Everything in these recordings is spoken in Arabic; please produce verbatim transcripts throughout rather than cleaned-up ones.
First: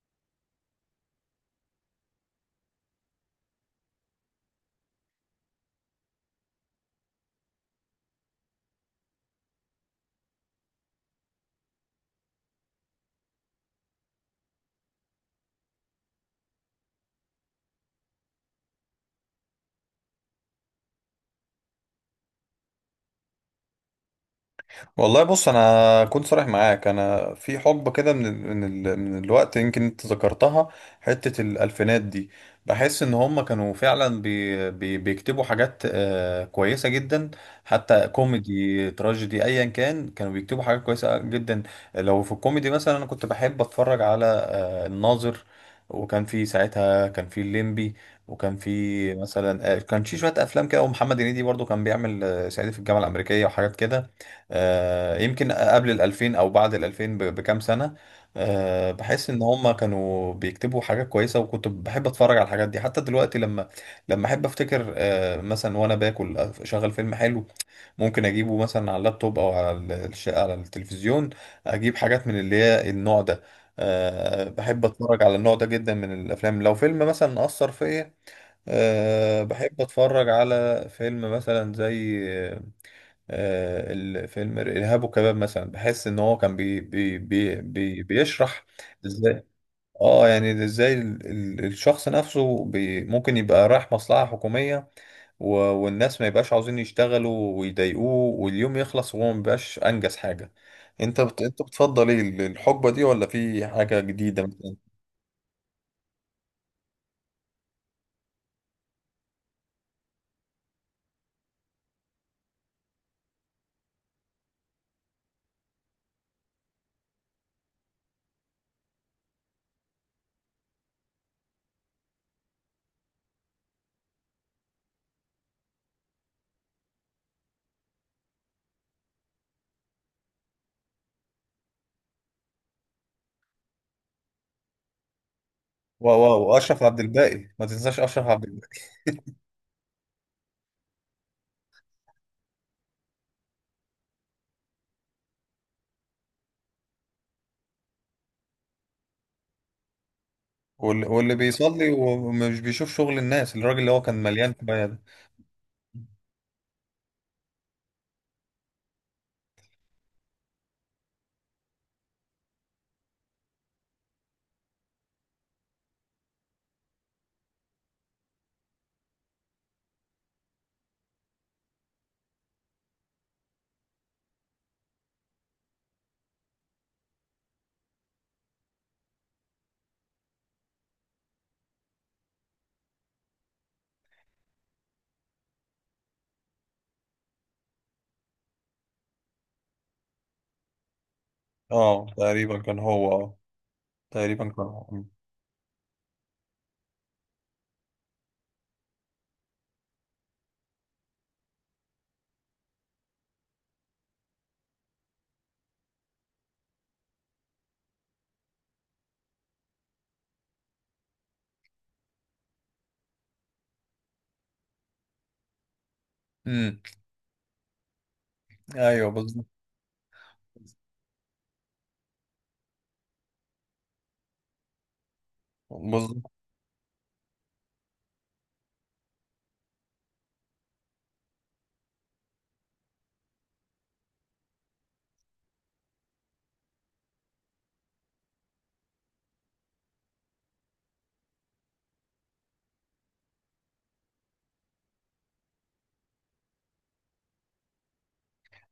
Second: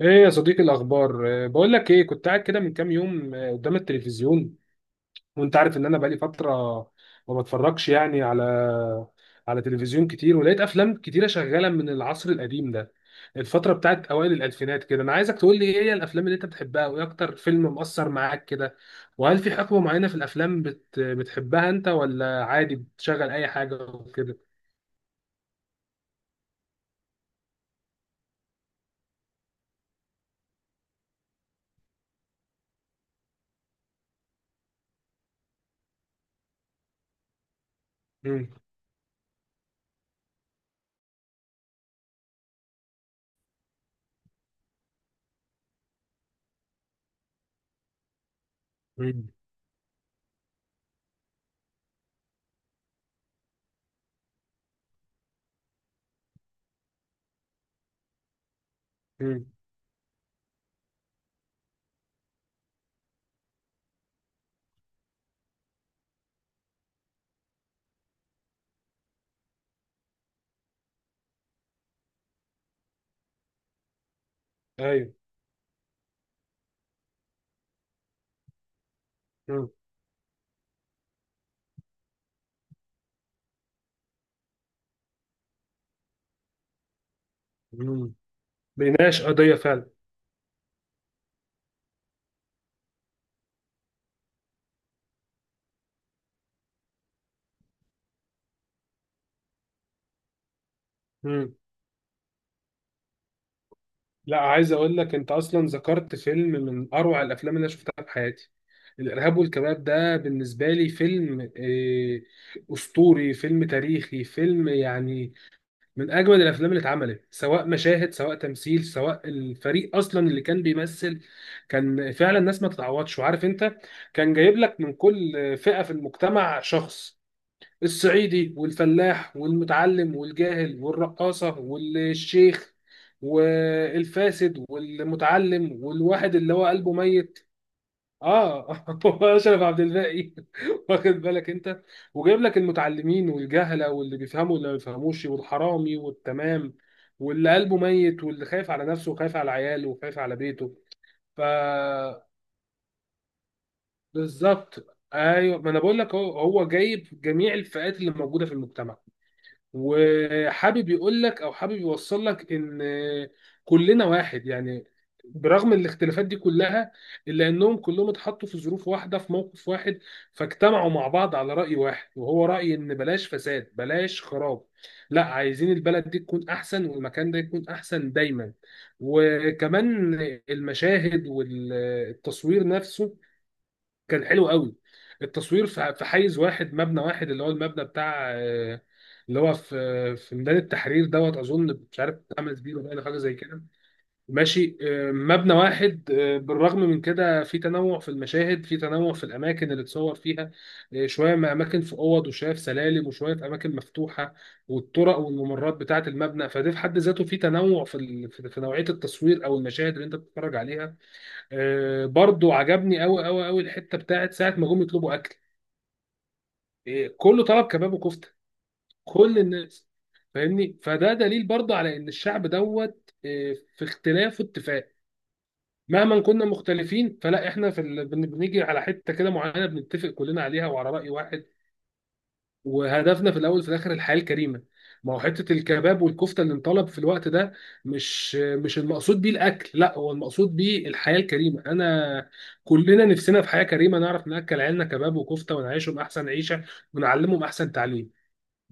ايه يا صديقي، الاخبار؟ آه، بقول لك ايه، كنت قاعد كده من كام يوم آه، قدام التلفزيون. وانت عارف ان انا بقالي فتره ما بتفرجش يعني على على تلفزيون كتير. ولقيت افلام كتيره شغاله من العصر القديم ده، الفتره بتاعت اوائل الالفينات كده. انا عايزك تقول لي ايه هي الافلام اللي انت بتحبها، وايه اكتر فيلم مؤثر معاك كده، وهل في حقبه معينه في الافلام بت... بتحبها انت ولا عادي بتشغل اي حاجه وكده؟ والله، بص، انا كنت صريح معاك. انا في حقبه كده من ال من ال من الوقت، يمكن انت ذكرتها. حته الالفينات دي، بحس ان هم كانوا فعلا بي بي بيكتبوا حاجات آه، كويسه جدا. حتى امم. كوميدي تراجيدي ايا كان، كانوا بيكتبوا حاجات كويسه جدا. لو في الكوميدي مثلا، انا كنت بحب اتفرج على الناظر، وكان في ساعتها كان في الليمبي، وكان في امم. مثلا آه، كان في شويه افلام كده، ومحمد هنيدي برضو كان بيعمل آه، صعيدي في الجامعه الامريكيه وحاجات كده. آه، يمكن قبل ال ألفين او بعد ال ألفين ب- بكام سنه. آه، بحس ان امم. هم كانوا بيكتبوا حاجات كويسه، وكنت بحب اتفرج على الحاجات دي حتى دلوقتي. لما لما احب افتكر آه، مثلا وانا باكل اشغل فيلم حلو. ممكن اجيبه مثلا على اللابتوب او على ال- الش- على التلفزيون، اجيب حاجات من اللي هي النوع ده. أه، بحب ايوه. اتفرج على النوع ده جدا من الافلام. لو فيلم مثلا اثر فيا، أه، امم. بحب اتفرج على فيلم مثلا زي أه الفيلم الارهاب والكباب مثلا. بحس ان هو كان بي بي بي بي امم. بيشرح بيناقش ازاي. قضيه فعلا. اه يعني ازاي ال- ال- الشخص نفسه بي ممكن يبقى رايح مصلحة حكومية، و... والناس ما يبقاش عاوزين يشتغلوا ويضايقوه، واليوم يخلص وهو ما بيبقاش انجز حاجه. انت بت... انت بتفضل ايه ال- الحقبه دي، ولا في حاجه لا، جديده عايز مثلا؟ اقول لك، انت اصلا ذكرت فيلم من اروع الافلام اللي انا شفتها في حياتي. الارهاب والكباب ده بالنسبه لي فيلم إيه، اسطوري، فيلم تاريخي، فيلم يعني من اجمل الافلام اللي اتعملت، سواء مشاهد سواء تمثيل سواء الفريق اصلا اللي كان بيمثل. كان فعلا ناس ما تتعوضش، وعارف انت، كان جايب لك من كل فئه في المجتمع شخص: الصعيدي والفلاح والمتعلم والجاهل والرقاصة والشيخ والفاسد والمتعلم واو، والواحد واو، اللي هو واشرف قلبه عبد ميت. الباقي، ما تنساش اشرف عبد الباقي. اه. هو اشرف عبد الباقي. واخد بالك انت؟ وجايب لك المتعلمين والجهله، واللي بيفهموا واللي ما بيفهموش، والحرامي والتمام، واللي قلبه ميت، واللي خايف على نفسه وخايف على عياله وخايف على بيته. واللي, واللي ف بيصلي ومش بيشوف شغل الناس، الراجل اللي هو كان مليان كبايه بالظبط ده. ايوه، ما انا بقول لك، هو هو جايب جميع الفئات اللي موجوده في المجتمع، وحابب يقول لك او حابب يوصل لك ان كلنا واحد يعني. برغم الاختلافات دي كلها، الا انهم كلهم اتحطوا في ظروف واحده، في موقف واحد، فاجتمعوا مع بعض على راي واحد، وهو راي ان بلاش فساد بلاش خراب، لا، عايزين البلد دي تكون احسن، والمكان ده يكون احسن دايما. وكمان المشاهد والتصوير نفسه كان حلو قوي. التصوير في في حيز واحد، مبنى واحد، اللي هو المبنى بتاع آه، اللي هو في في ميدان التحرير دوت، اظن مش اه، عارف عمل تقريبا بيه كان ولا هو. حاجه زي اه، كده. تقريبا كان ماشي، هو. آه، مبنى واحد، آه، بالرغم من كده في تنوع في المشاهد، في تنوع في الاماكن اللي اتصور فيها. آه، شويه ما اماكن في اوض، وشويه في سلالم، وشويه في اماكن مفتوحه، والطرق والممرات بتاعه المبنى. فده في حد ذاته في تنوع في ال- في في نوعيه التصوير او المشاهد اللي انت بتتفرج عليها. آه، برضو عجبني قوي قوي قوي الحته بتاعت ساعه ما جم يطلبوا اكل. امم. آه، كله طلب كباب وكفته، ايوه، كل بالظبط. الناس، فاهمني. فده دليل برضو على ان الشعب دوت آه، في اختلاف واتفاق. مهما بالظبط. كنا مختلفين فلا احنا في ال... بن- بنيجي على حته كده معينه بنتفق كلنا عليها وعلى راي واحد، وهدفنا في الاول وفي الاخر الحياه الكريمه. ما هو حته الكباب والكفته اللي انطلب في الوقت ده مش مش المقصود بيه الاكل، لا، هو المقصود بيه الحياه الكريمه. انا كلنا نفسنا في حياه كريمه، نعرف ناكل عيالنا كباب وكفته ونعيشهم احسن عيشه ونعلمهم احسن تعليم.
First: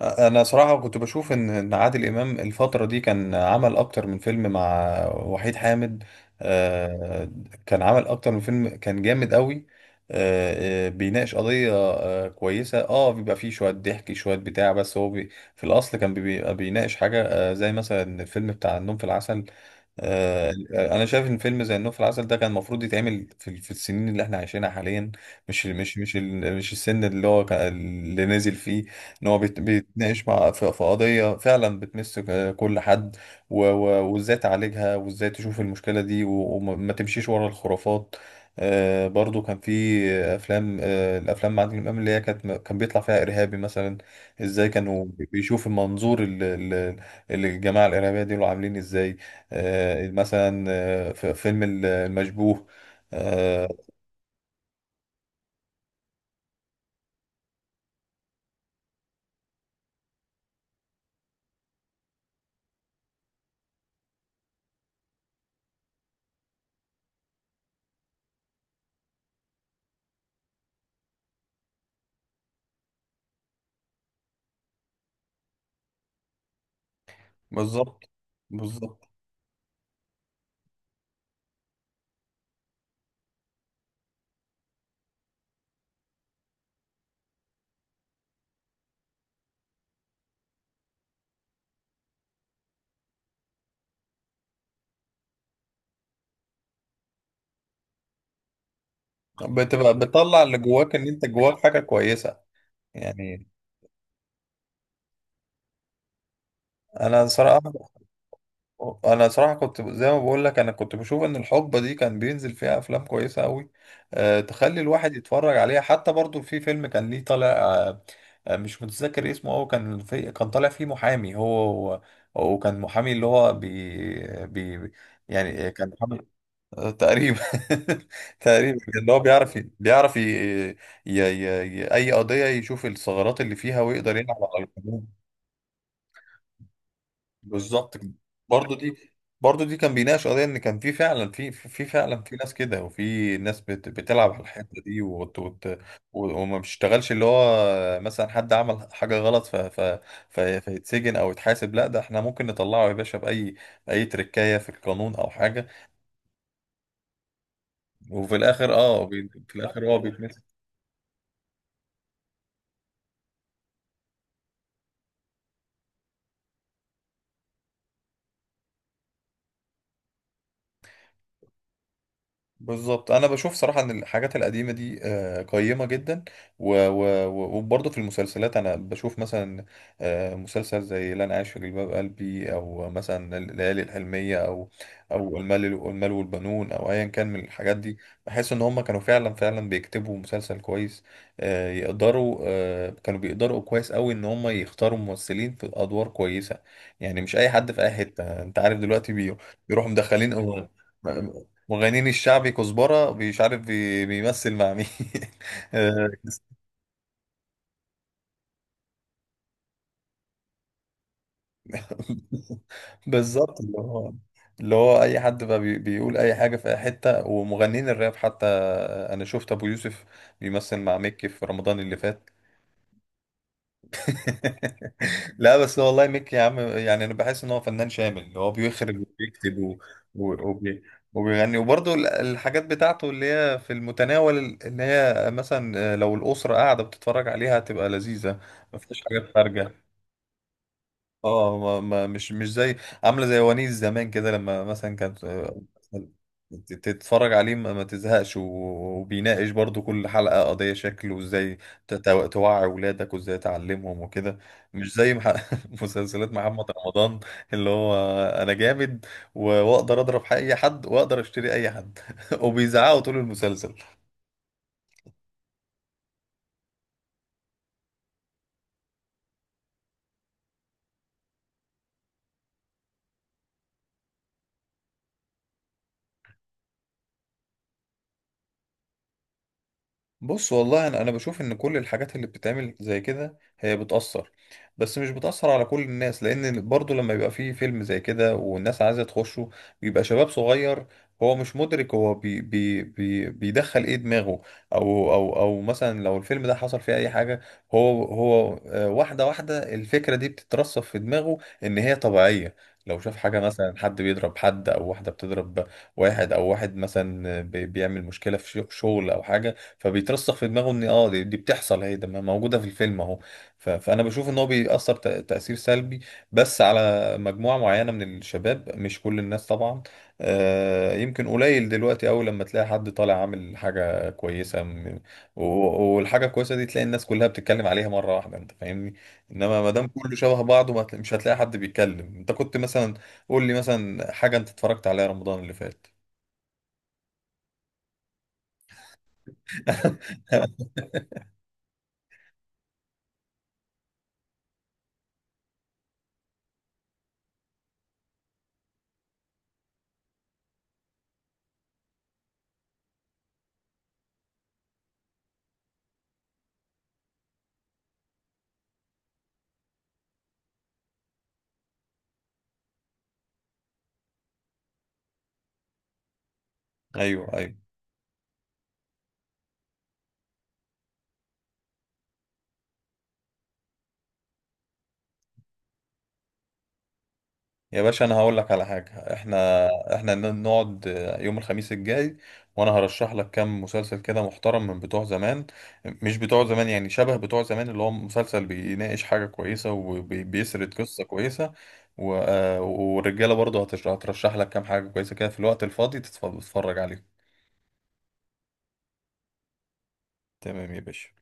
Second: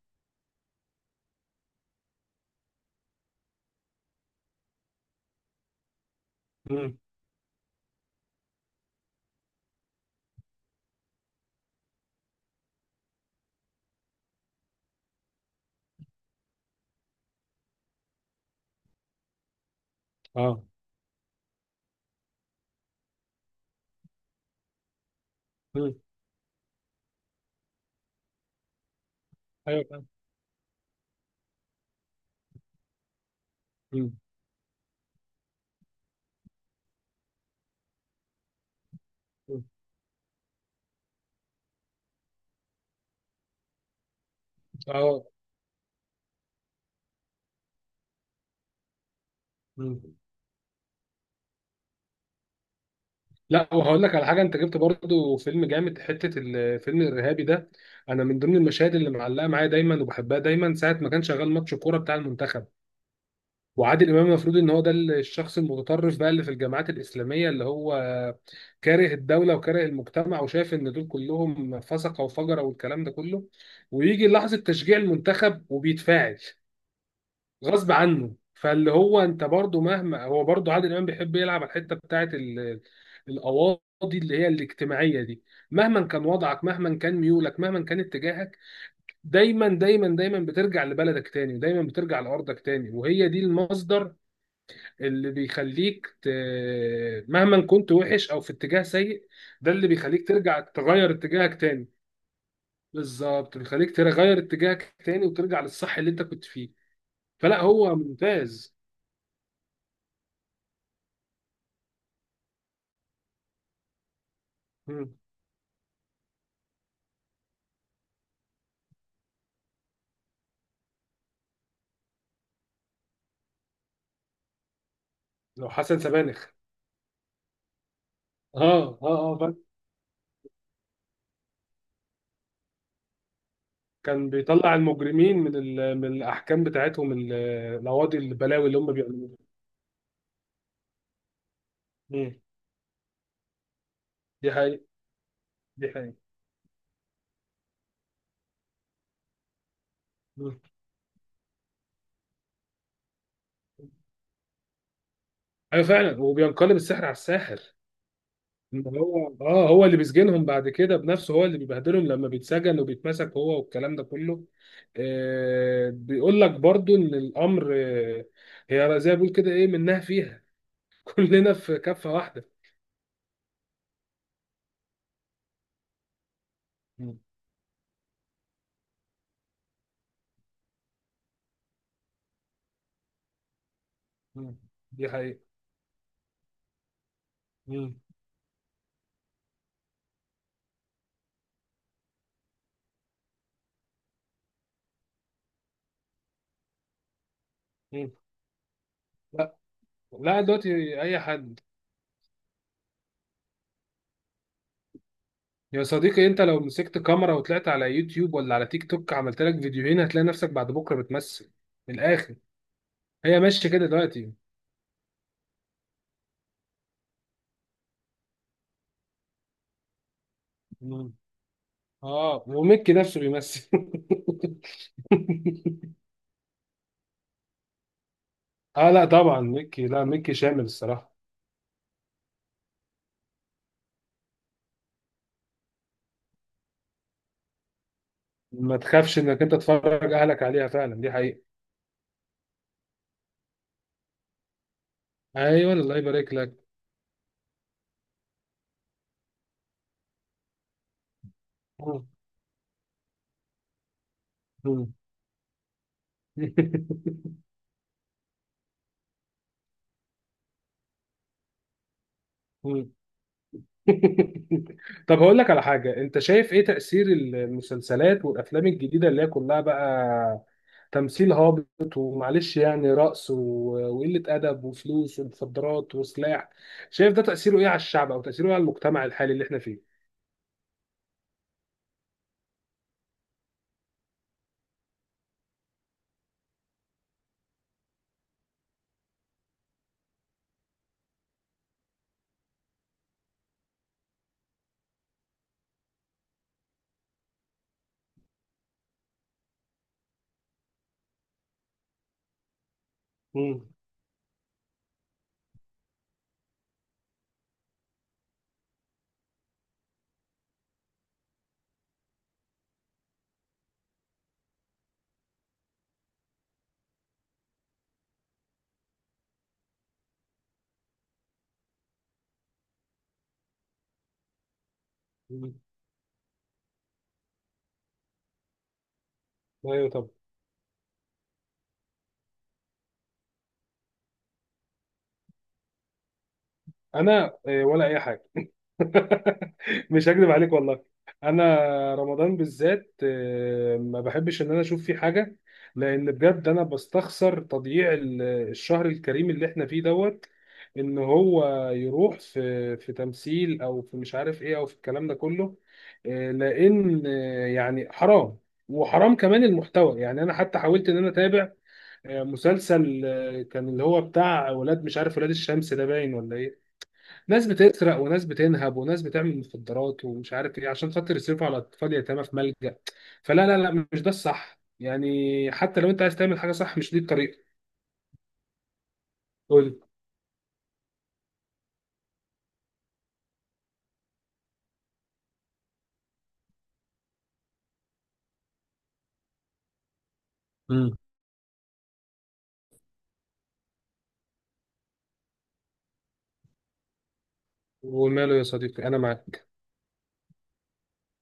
انا صراحه كنت بشوف ان إن عادل امام الفتره دي كان عمل اكتر من فيلم مع وحيد حامد. امم. آه، كان عمل اكتر من فيلم، كان جامد قوي. آه، آه، بيناقش قضيه آه، كويسه، اه بيبقى فيه شويه ضحك شويه بتاع، بس هو بي في الاصل كان بيبقى بيناقش حاجه آه، زي مثلا الفيلم بتاع النوم في العسل. آه، اه. انا شايف ان فيلم زي النوم في العسل ده كان المفروض يتعمل في في السنين اللي احنا عايشينها حاليا، مش امم. مش مش ال- مش السن اللي هو كان- اللي نازل فيه. ان هو بيت- ايوه، فاهم. بيتناقش مع في في قضيه فعلا بتمس ك- كل حد، و- و- مم. وازاي تعالجها، وازاي تشوف المشكله دي، و- وما ما تمشيش ورا الخرافات. آه، برضو كان مم. في افلام، آه، الافلام مع عادل امام اللي هي كانت كان بيطلع فيها ارهابي مثلا. ازاي كانوا اه. بيشوف المنظور، ال- ال- الجماعه الارهابيه دول عاملين ازاي؟ مم. آه، مثلا آه، في فيلم ال- المشبوه. آه، لا، وهقول لك على حاجه، انت جبت برضو فيلم جامد، حته الفيلم الارهابي ده. انا من ضمن المشاهد اللي معلقه معايا دايما وبحبها دايما ساعه ما كان شغال ماتش كوره بتاع المنتخب، وعادل امام المفروض ان هو ده الشخص المتطرف بقى اللي في الجامعات الاسلاميه، اللي هو كاره الدوله وكاره المجتمع وشايف ان دول كلهم فسقه وفجره والكلام ده كله، ويجي لحظه تشجيع المنتخب وبيتفاعل غصب بالظبط. عنه. فاللي بالظبط، هو انت برضو مهما هو برضو عادل امام بيحب يلعب على الحته بتاعت ال- القواضي اللي هي الاجتماعيه دي. مهما كان وضعك، مهما كان ميولك، مهما كان اتجاهك، دايما دايما دايما بترجع لبلدك تاني، ودايما بترجع لارضك تاني، وهي دي المصدر اللي بيخليك ت... مهما كنت وحش او في اتجاه سيء، ده اللي بتبقى بيخليك بتطلع اللي ترجع جواك، ان تغير انت جواك اتجاهك حاجه تاني. كويسه يعني. بالظبط، بيخليك تغير اتجاهك تاني وترجع للصح اللي انت كنت فيه. انا فلا، صراحه، هو ممتاز. انا صراحه كنت زي ما بقول لك. انا كنت بشوف ان الحقبه دي كان بينزل فيها افلام كويسه قوي، أه، تخلي مم. الواحد يتفرج عليها. حتى برضو في فيلم كان ليه طالع، أه آه، مش متذكر اسمه، هو كان في كان طالع فيه محامي. هو هو- وكان محامي اللي هو بي بي يعني لو كان حسن محامي، سبانخ. آه، تقريبا تقريبا اه ان هو اه اه، بيعرف فاهم. ي- بيعرف ي... ي... ي... ي... اي قضيه يشوف الثغرات اللي فيها ويقدر كان يلعب على بيطلع القانون. المجرمين من ال... من الاحكام بتاعتهم، ال- بالظبط كده. القواضي، البلاوي برضه اللي هم دي بيعملوها. برضه دي كان بيناقش قضيه ان كان في فعلا، في في فعلا مم. في ناس كده، وفي ناس بت... بتلعب على دي الحته حقيقة. دي وت... وت... دي حقيقة. و- وما بيشتغلش. اللي هو مثلا حد عمل حاجه غلط ف... ف... ف... مم. فيتسجن او يتحاسب؟ لا، ده احنا ممكن نطلعه يا باشا، باي اي تركايه في القانون او حاجه. ايوه، فعلا، وبينقلب السحر على الساحر. وفي الاخر اه بي... هو في اه هو الاخر اللي هو بيتمسك. بيسجنهم بعد كده بنفسه، هو اللي بيبهدلهم لما بيتسجن وبيتمسك هو والكلام ده كله. آه بيقول لك برضو ان الامر آه هي زي ما بيقول كده، ايه منها فيها. كلنا في كفة واحدة. بالظبط. انا بشوف صراحه ان الحاجات القديمه دي آه، قيمه جدا. و- مم. و- و- وبرضه في المسلسلات انا بشوف مثلا آه، مسلسل زي لن اعيش في جلباب قلبي، او مثلا الليالي الحلميه، مم. او دي او حقيقة. المال المال والبنون، او ايا كان من الحاجات مم. دي. بحس ان هم كانوا فعلا فعلا بيكتبوا مسلسل كويس. آه، يقدروا آه، كانوا بيقدروا كويس قوي ان هم يختاروا ممثلين في ادوار كويسه. يعني مش اي حد في اي مم. حته، انت عارف دلوقتي، بي- لا. بيروحوا مدخلين لا، دلوقتي اي حد. مغنين الشعبي كزبرة، مش عارف، بي- بيمثل مع مين يا آه، صديقي، انت لو مسكت كاميرا وطلعت على يوتيوب ولا على تيك توك عملت لك فيديوهين هتلاقي نفسك بعد بكرة بتمثل. من الاخر، هي بالظبط، ماشية اللي كده هو، دلوقتي. اللي هو اي حد بقى بي- بيقول اي حاجة في اي حتة. ومغنين الراب حتى، آه، انا شفت ابو يوسف بيمثل مع مكي في رمضان اللي فات اه، وميكي نفسه بيمثل. لا، بس هو والله ميك يا عم، يعني انا بحس ان هو فنان شامل. هو اه، بيخرج لا، طبعا وبيكتب و- ميكي، لا، ميكي و- شامل وبي- الصراحه. وبيغني، وبرضه ال- الحاجات بتاعته اللي هي في المتناول، اللي هي مثلا آه، لو الأسرة قاعدة بتتفرج عليها هتبقى لذيذة، ما ما فيهاش تخافش حاجات انك انت خارجة. تفرج اهلك عليها، فعلا، دي حقيقه. اه، ما ما مش مش زي عامله زي ونيس زمان كده. لما مثلا كانت آه، ايوه، الله يبارك لك. ت- تتفرج عليه ما ما تزهقش، و- وبيناقش برضو كل حلقه قضيه شكل، وازاي ت- مم. تو- توعي ولادك وازاي تعلمهم وكده. مم. مش زي مح... مسلسلات محمد رمضان اللي هو انا جامد، و- واقدر اضرب اي حد واقدر اشتري اي حد مم. وبيزعقوا طول المسلسل. طب هقول لك على حاجه، انت شايف ايه تاثير المسلسلات والافلام الجديده اللي هي كلها بقى تمثيل هابط، ومعلش يعني رقص، و- وقله ادب وفلوس ومخدرات وسلاح؟ شايف ده تاثيره ايه على الشعب، او تاثيره ايه على المجتمع الحالي اللي احنا فيه؟ بص، والله انا انا بشوف ان كل الحاجات اللي بتتعمل زي كده هي بتأثر، بس مش بتأثر على كل الناس، لان برضو لما يبقى فيه فيلم زي كده والناس عايزة تخشه بيبقى شباب صغير، هو مش مدرك، هو بي بي بي بيدخل ايه دماغه. او او او مثلا لو الفيلم ده حصل فيه اي حاجة، هو هو آه، واحدة واحدة الفكرة دي بتترسخ في دماغه ان هي طبيعية. لو شاف حاجة مم. مثلا، حد بيضرب حد، او واحدة بتضرب واحد، او واحد مثلا بي- بيعمل مشكلة في شغل او حاجة، فبيترسخ في دماغه ان اه دي, دي بتحصل، اهي ده موجوده في الفيلم اهو. ف- فانا بشوف ان هو بيأثر تأ- تأثير سلبي، بس على مجموعه معينه من الشباب، مش كل الناس طبعا. آه، يمكن قليل دلوقتي قوي لما تلاقي حد طالع عامل حاجه كويسه م- مم. و- والحاجه الكويسه دي تلاقي الناس كلها بتتكلم عليها مره واحده، انت فاهمني؟ انما ما دام ايوه. طب كله شبه بعضه، ما هتلا- مش هتلاقي حد بيتكلم. انت كنت مثلا، قول لي مثلا حاجه انت اتفرجت عليها رمضان اللي فات انا آه، ولا اي حاجه. مش هكذب عليك والله، انا رمضان بالذات آه، ما بحبش ان انا اشوف فيه حاجه، لان بجد انا بستخسر تضييع ال- الشهر الكريم اللي احنا فيه دوت ان هو يروح في في تمثيل او في مش عارف ايه او في الكلام ده كله. آه، لان آه، يعني حرام، وحرام كمان المحتوى. يعني انا حتى حاولت ان انا اتابع آه، مسلسل آه، كان اللي هو بتاع ولاد، مش عارف، ولاد الشمس ده باين ولا ايه. ايوه، ناس ايوه، بتسرق وناس بتنهب وناس بتعمل مخدرات ومش عارف ايه عشان خاطر يصرفوا على اطفال يتامى في ملجأ. فلا لا لا، مش ده الصح يعني، حتى لو انت عايز تعمل حاجة صح مش دي الطريقة. يا باشا، انا هقول لك على حاجه. احنا، قول. احنا ن- نقعد يوم الخميس الجاي، وانا هرشح لك كام مسلسل كده محترم من بتوع زمان، مش بتوع زمان يعني، شبه بتوع زمان، اللي هو مسلسل بيناقش حاجه كويسه وبيسرد مم. قصه كويسه. و... آه، والرجاله برضه هتش- هترشح لك كام حاجه كويسه كده في الوقت الفاضي تتف- تتفرج عليهم. وماله يا صديقي، انا معاك. تمام يا باشا.